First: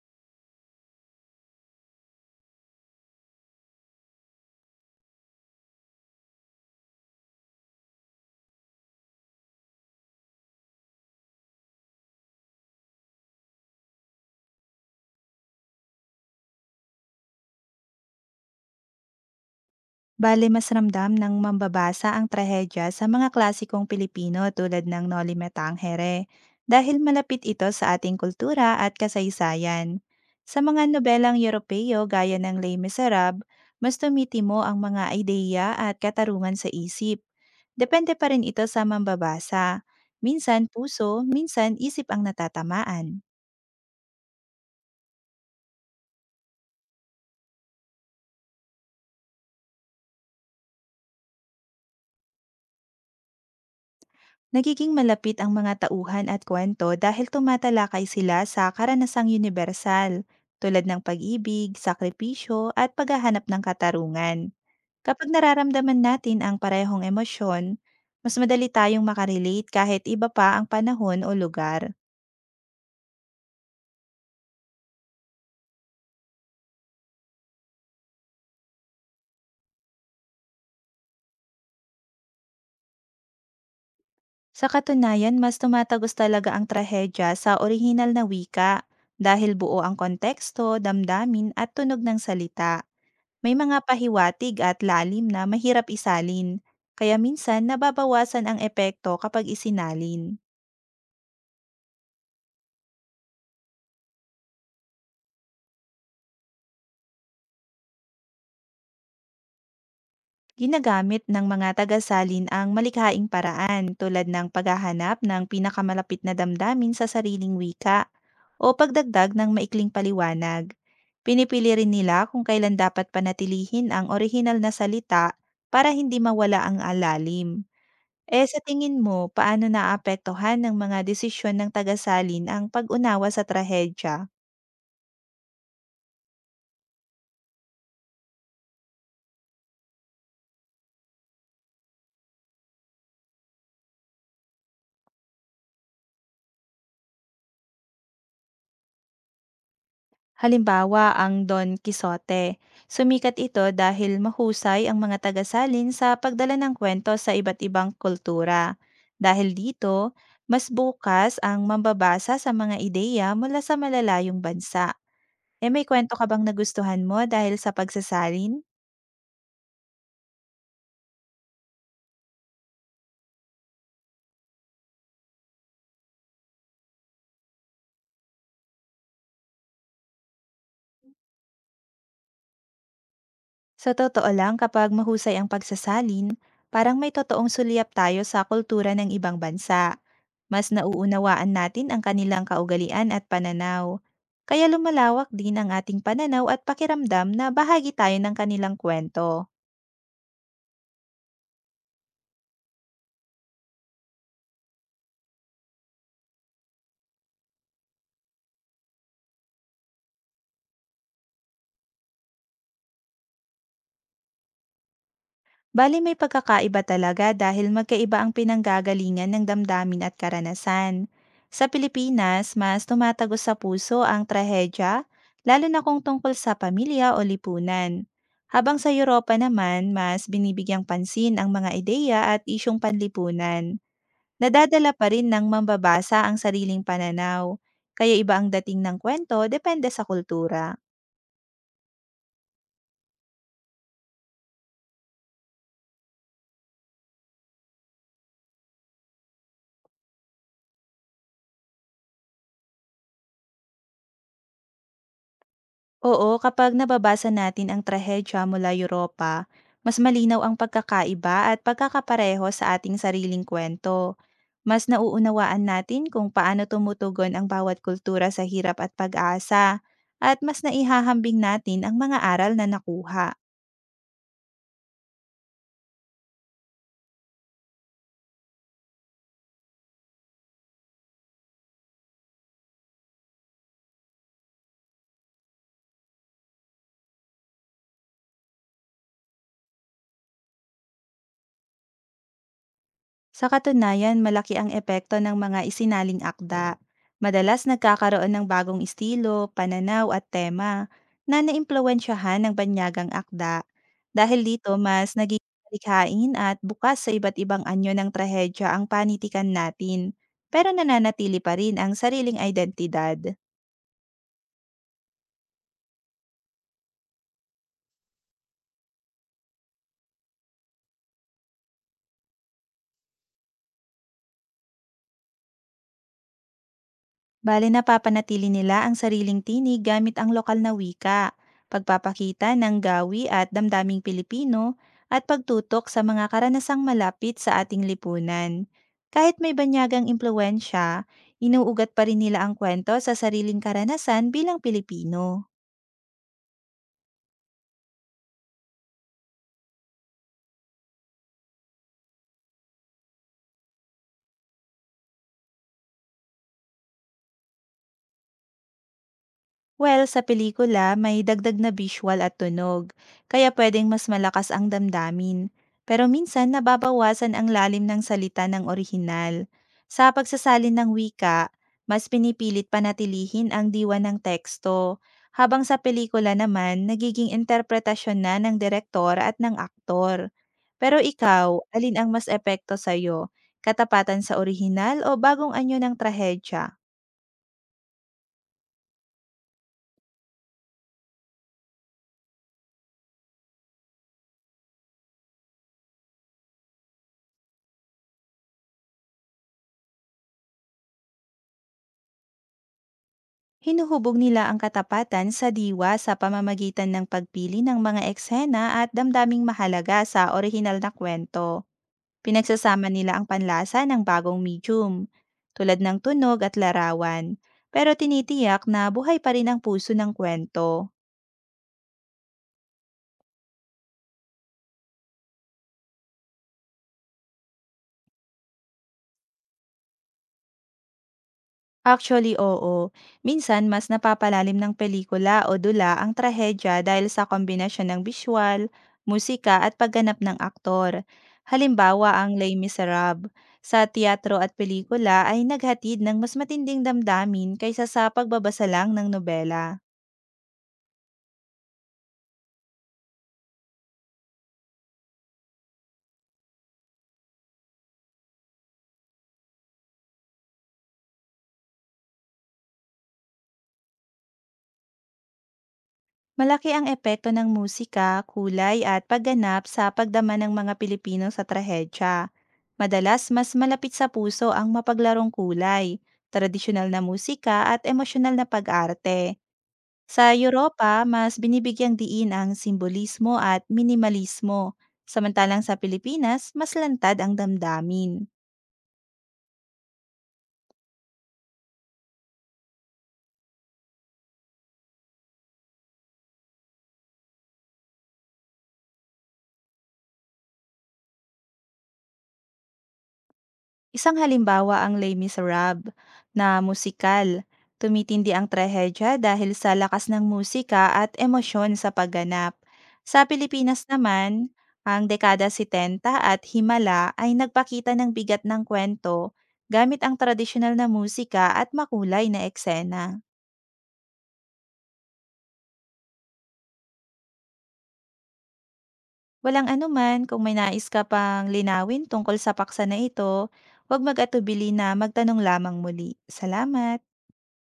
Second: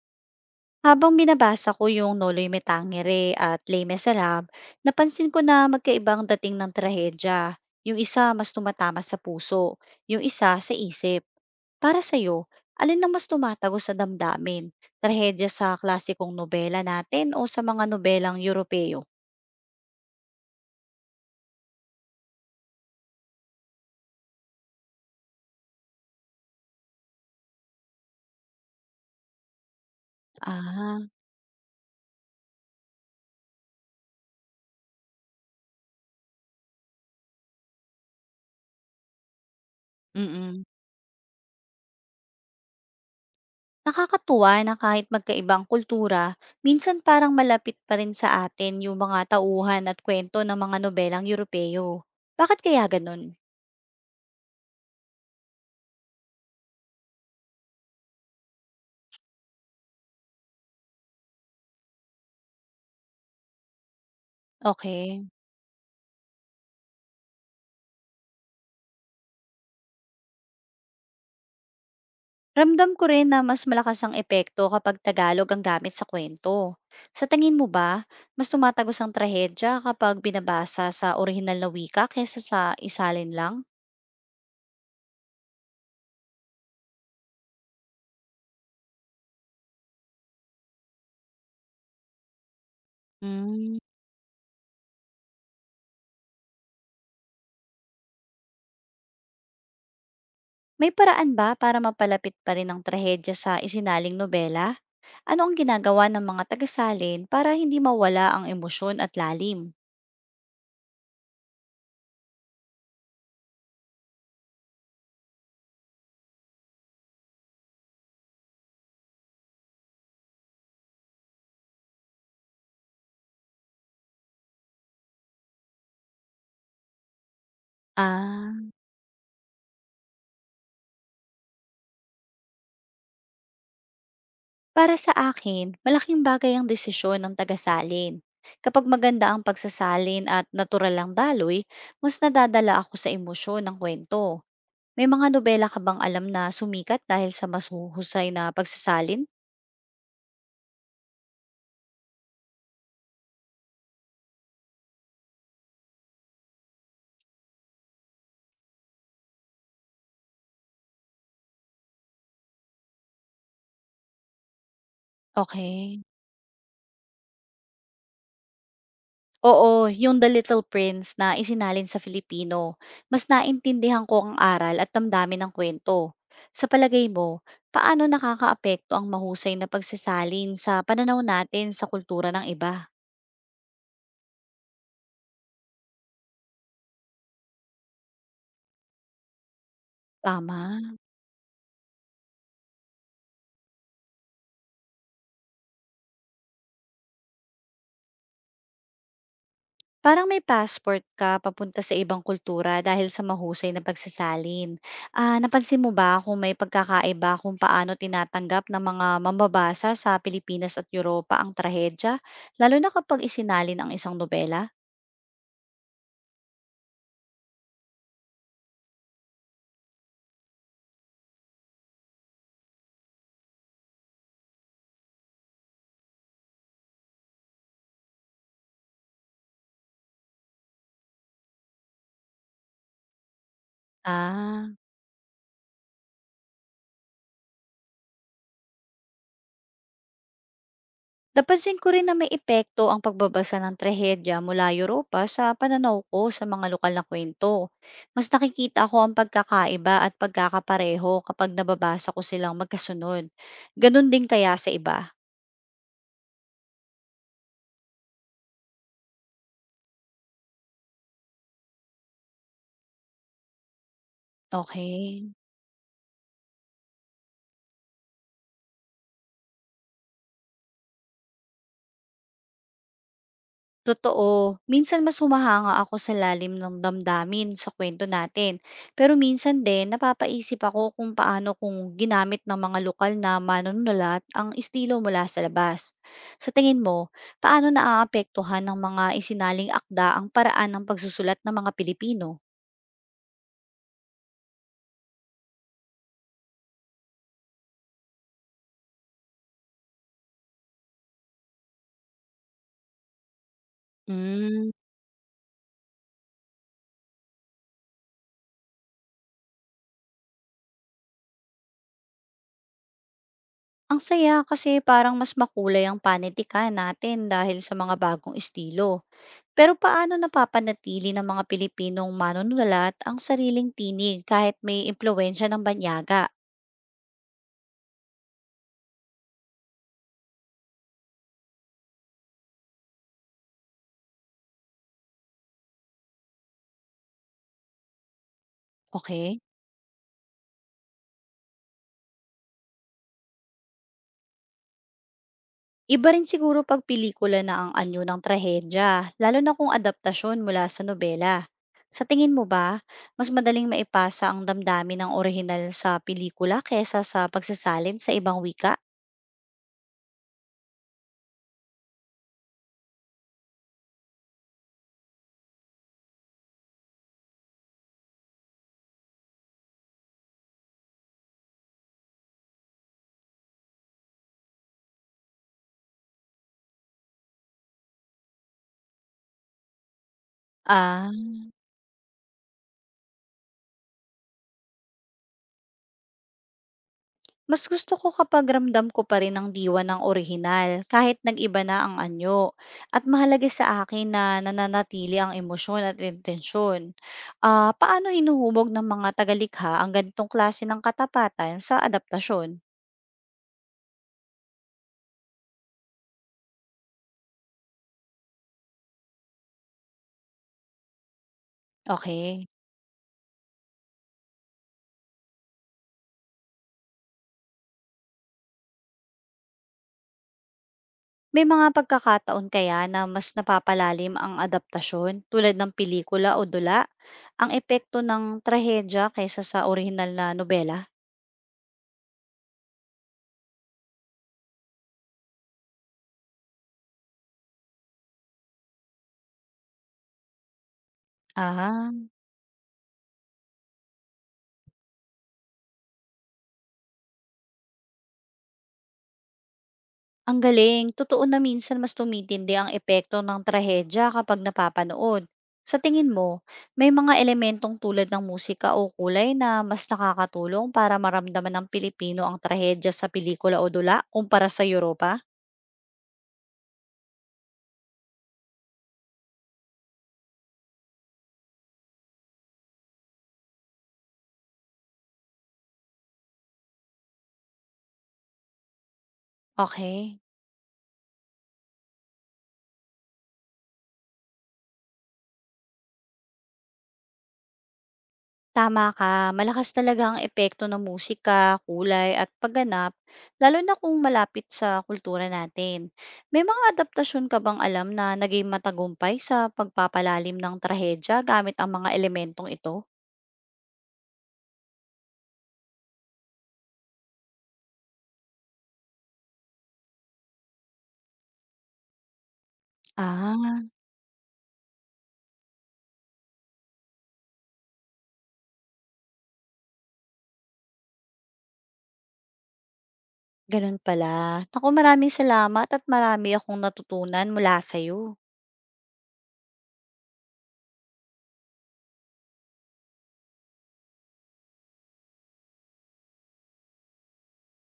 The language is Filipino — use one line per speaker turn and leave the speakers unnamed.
Habang binabasa ko yung Noloy Me Tangere at Les Miserables, napansin ko na magkaibang dating ng trahedya. Yung isa mas tumatama sa puso, yung isa sa isip. Para sa'yo, alin ang mas tumatago sa damdamin? Trahedya sa klasikong nobela natin o sa mga nobelang Europeo?
Bale mas ramdam ng mambabasa ang trahedya sa mga klasikong Pilipino tulad ng Noli Me Tangere dahil malapit ito sa ating kultura at kasaysayan. Sa mga
Ah,
nobelang Europeo gaya ng Les Miserables, mas tumitimo ang mga ideya at katarungan sa isip. Depende pa rin ito sa mambabasa.
mm
Minsan puso, minsan isip ang natatamaan.
Nakakatuwa na kahit magkaibang kultura, minsan parang malapit pa rin sa atin yung mga tauhan at kwento ng mga nobelang Europeo. Bakit kaya ganun?
Nagiging malapit ang mga tauhan at kwento dahil tumatalakay sila sa karanasang universal, tulad ng pag-ibig, sakripisyo, at paghahanap ng katarungan.
Okay.
Kapag nararamdaman natin ang parehong emosyon, mas madali tayong makarelate kahit iba pa ang panahon o lugar.
Ramdam ko rin na mas malakas ang epekto kapag Tagalog ang gamit sa kwento. Sa tingin mo ba, mas tumatagos ang trahedya kapag binabasa sa orihinal na wika kaysa sa isalin lang?
Sa katunayan, mas tumatagos talaga ang trahedya sa orihinal na wika dahil buo ang konteksto, damdamin at tunog ng salita. May
Hmm.
mga pahiwatig at lalim na mahirap isalin, kaya minsan nababawasan ang epekto kapag isinalin.
May paraan ba para mapalapit pa rin ang trahedya sa isinaling nobela? Ano ang ginagawa ng mga tagasalin para hindi mawala ang emosyon at lalim?
Ginagamit ng mga tagasalin ang malikhaing paraan tulad ng paghahanap ng pinakamalapit na damdamin sa sariling wika o pagdagdag ng maikling paliwanag. Pinipili rin nila kung kailan dapat panatilihin ang orihinal na salita para hindi mawala ang alalim. Eh, sa
Ah.
tingin mo, paano naaapektuhan ng mga desisyon ng tagasalin ang pag-unawa sa trahedya?
Para sa akin, malaking bagay ang desisyon ng tagasalin. Kapag maganda ang pagsasalin at natural ang daloy, mas nadadala ako sa emosyon ng kwento. May mga nobela ka bang alam na sumikat dahil sa mas huhusay na pagsasalin?
Halimbawa, ang Don Quixote. Sumikat ito dahil mahusay ang mga tagasalin sa pagdala ng kwento sa iba't ibang kultura. Dahil dito, mas bukas ang mambabasa sa mga ideya mula sa malalayong bansa. Eh, may
Okay.
kwento ka bang nagustuhan mo dahil sa pagsasalin?
Oo, yung The Little Prince na isinalin sa Filipino. Mas naintindihan ko ang aral at damdamin ng kwento. Sa palagay mo, paano nakakaapekto ang mahusay na pagsasalin sa pananaw natin sa kultura ng iba?
Sa totoo lang, kapag mahusay ang pagsasalin, parang may totoong sulyap tayo sa kultura ng ibang bansa. Mas
Tama.
nauunawaan natin ang kanilang kaugalian at pananaw. Kaya lumalawak din ang ating pananaw at pakiramdam na bahagi tayo ng kanilang kwento.
Parang may passport ka papunta sa ibang kultura dahil sa mahusay na pagsasalin. Ah, napansin mo ba kung may pagkakaiba kung paano tinatanggap ng mga mambabasa sa Pilipinas at Europa ang trahedya, lalo na kapag isinalin ang isang nobela?
Bali may pagkakaiba talaga dahil magkaiba ang pinanggagalingan ng damdamin at karanasan. Sa Pilipinas, mas tumatagos sa puso ang trahedya, lalo na kung tungkol sa pamilya o lipunan. Habang sa Europa naman, mas binibigyang pansin ang mga ideya at isyong panlipunan.
Ah,
Nadadala pa rin ng mambabasa ang sariling pananaw, kaya iba ang dating ng kwento depende sa kultura.
napansin ko rin na may epekto ang pagbabasa ng trahedya mula Europa sa pananaw ko sa mga lokal na kwento. Mas nakikita ko ang pagkakaiba at pagkakapareho kapag nababasa ko silang magkasunod. Ganun din kaya sa iba.
Oo, kapag nababasa natin ang trahedya mula Europa, mas malinaw ang pagkakaiba at pagkakapareho sa ating sariling kwento. Mas
Okey,
nauunawaan natin kung paano tumutugon ang bawat kultura sa hirap at pag-asa, at mas naihahambing natin ang mga aral na nakuha.
totoo. Minsan mas humahanga ako sa lalim ng damdamin sa kuwento natin. Pero minsan din napapaisip ako kung paano kung ginamit ng mga lokal na manunulat ang estilo mula sa labas. Sa tingin mo, paano naaapektuhan ng mga isinaling akda ang paraan ng pagsusulat ng mga Pilipino?
Sa katunayan, malaki ang epekto ng mga isinaling akda. Madalas nagkakaroon ng bagong estilo, pananaw at tema na naimpluwensyahan ng banyagang akda. Dahil
Hmm.
dito, mas nagiging malikhain at bukas sa iba't ibang anyo ng trahedya ang panitikan natin, pero nananatili pa rin ang sariling identidad.
Ang saya kasi parang mas makulay ang panitikan natin dahil sa mga bagong estilo. Pero paano napapanatili ng mga Pilipinong manunulat ang sariling tinig kahit may impluwensya ng banyaga?
Bale napapanatili nila ang sariling tinig gamit ang lokal na wika, pagpapakita ng gawi at damdaming Pilipino, at pagtutok sa mga karanasang malapit sa ating lipunan. Kahit
Okay?
may banyagang impluensya, inuugat pa rin nila ang kwento sa sariling karanasan bilang Pilipino.
Iba rin siguro pag pelikula na ang anyo ng trahedya, lalo na kung adaptasyon mula sa nobela. Sa tingin mo ba, mas madaling maipasa ang damdamin ng orihinal sa pelikula kesa sa pagsasalin sa ibang wika?
Well, sa pelikula, may dagdag na visual at tunog, kaya pwedeng mas malakas ang damdamin. Pero minsan nababawasan ang lalim ng salita ng orihinal. Sa pagsasalin ng wika, mas pinipilit panatilihin ang diwa ng teksto, habang sa pelikula naman, nagiging interpretasyon na ng direktor at ng aktor. Pero
Ah,
ikaw, alin ang mas epekto sa'yo? Katapatan sa orihinal o bagong anyo ng trahedya?
mas gusto ko kapag ramdam ko pa rin ang diwa ng orihinal kahit nag-iba na ang anyo. At mahalaga sa akin na nananatili ang emosyon at intensyon. Ah, paano hinuhubog ng mga tagalikha ang ganitong klase ng katapatan sa adaptasyon?
Hinuhubog nila ang katapatan sa diwa sa pamamagitan ng pagpili ng mga eksena at damdaming mahalaga sa orihinal na kwento.
Okay.
Pinagsasama nila ang panlasa ng bagong medium, tulad ng tunog at larawan, pero tinitiyak na buhay pa rin ang puso ng kwento.
May mga pagkakataon kaya na mas napapalalim ang adaptasyon tulad ng pelikula o dula? Ang epekto ng trahedya kaysa sa orihinal na nobela?
Actually, oo. Minsan, mas napapalalim ng pelikula o dula ang trahedya dahil sa kombinasyon ng visual, musika at pagganap ng aktor.
Aha.
Halimbawa ang Les Miserables. Sa teatro at pelikula ay naghatid ng mas matinding damdamin kaysa sa pagbabasa lang ng nobela.
Ang galing, totoo na minsan mas tumitindi ang epekto ng trahedya kapag napapanood. Sa tingin mo, may mga elementong tulad ng musika o kulay na mas nakakatulong para maramdaman ng Pilipino ang trahedya sa pelikula o dula kumpara sa Europa?
Malaki ang epekto ng musika, kulay at pagganap sa pagdama ng mga Pilipino sa trahedya. Madalas, mas malapit sa puso ang mapaglarong kulay, tradisyonal na musika at emosyonal na pag-arte.
Okay.
Sa Europa, mas binibigyang diin ang simbolismo at minimalismo, samantalang sa Pilipinas, mas lantad ang damdamin.
Tama ka, malakas talaga ang epekto ng musika, kulay at pagganap, lalo na kung malapit sa kultura natin. May mga adaptasyon ka bang alam na naging matagumpay sa pagpapalalim ng trahedya gamit ang mga elementong ito?
Isang halimbawa ang Les Miserables na musikal. Tumitindi ang trahedya dahil sa lakas ng musika at emosyon sa pagganap. Sa
Ah,
Pilipinas naman, ang dekada 70 at Himala ay nagpakita ng bigat ng kwento gamit ang tradisyonal na musika at makulay na eksena.
ganun pala. Naku, maraming salamat at marami akong natutunan mula sa'yo.
Walang anuman kung may nais ka pang linawin tungkol sa paksa na ito, huwag mag-atubili na magtanong lamang muli. Salamat!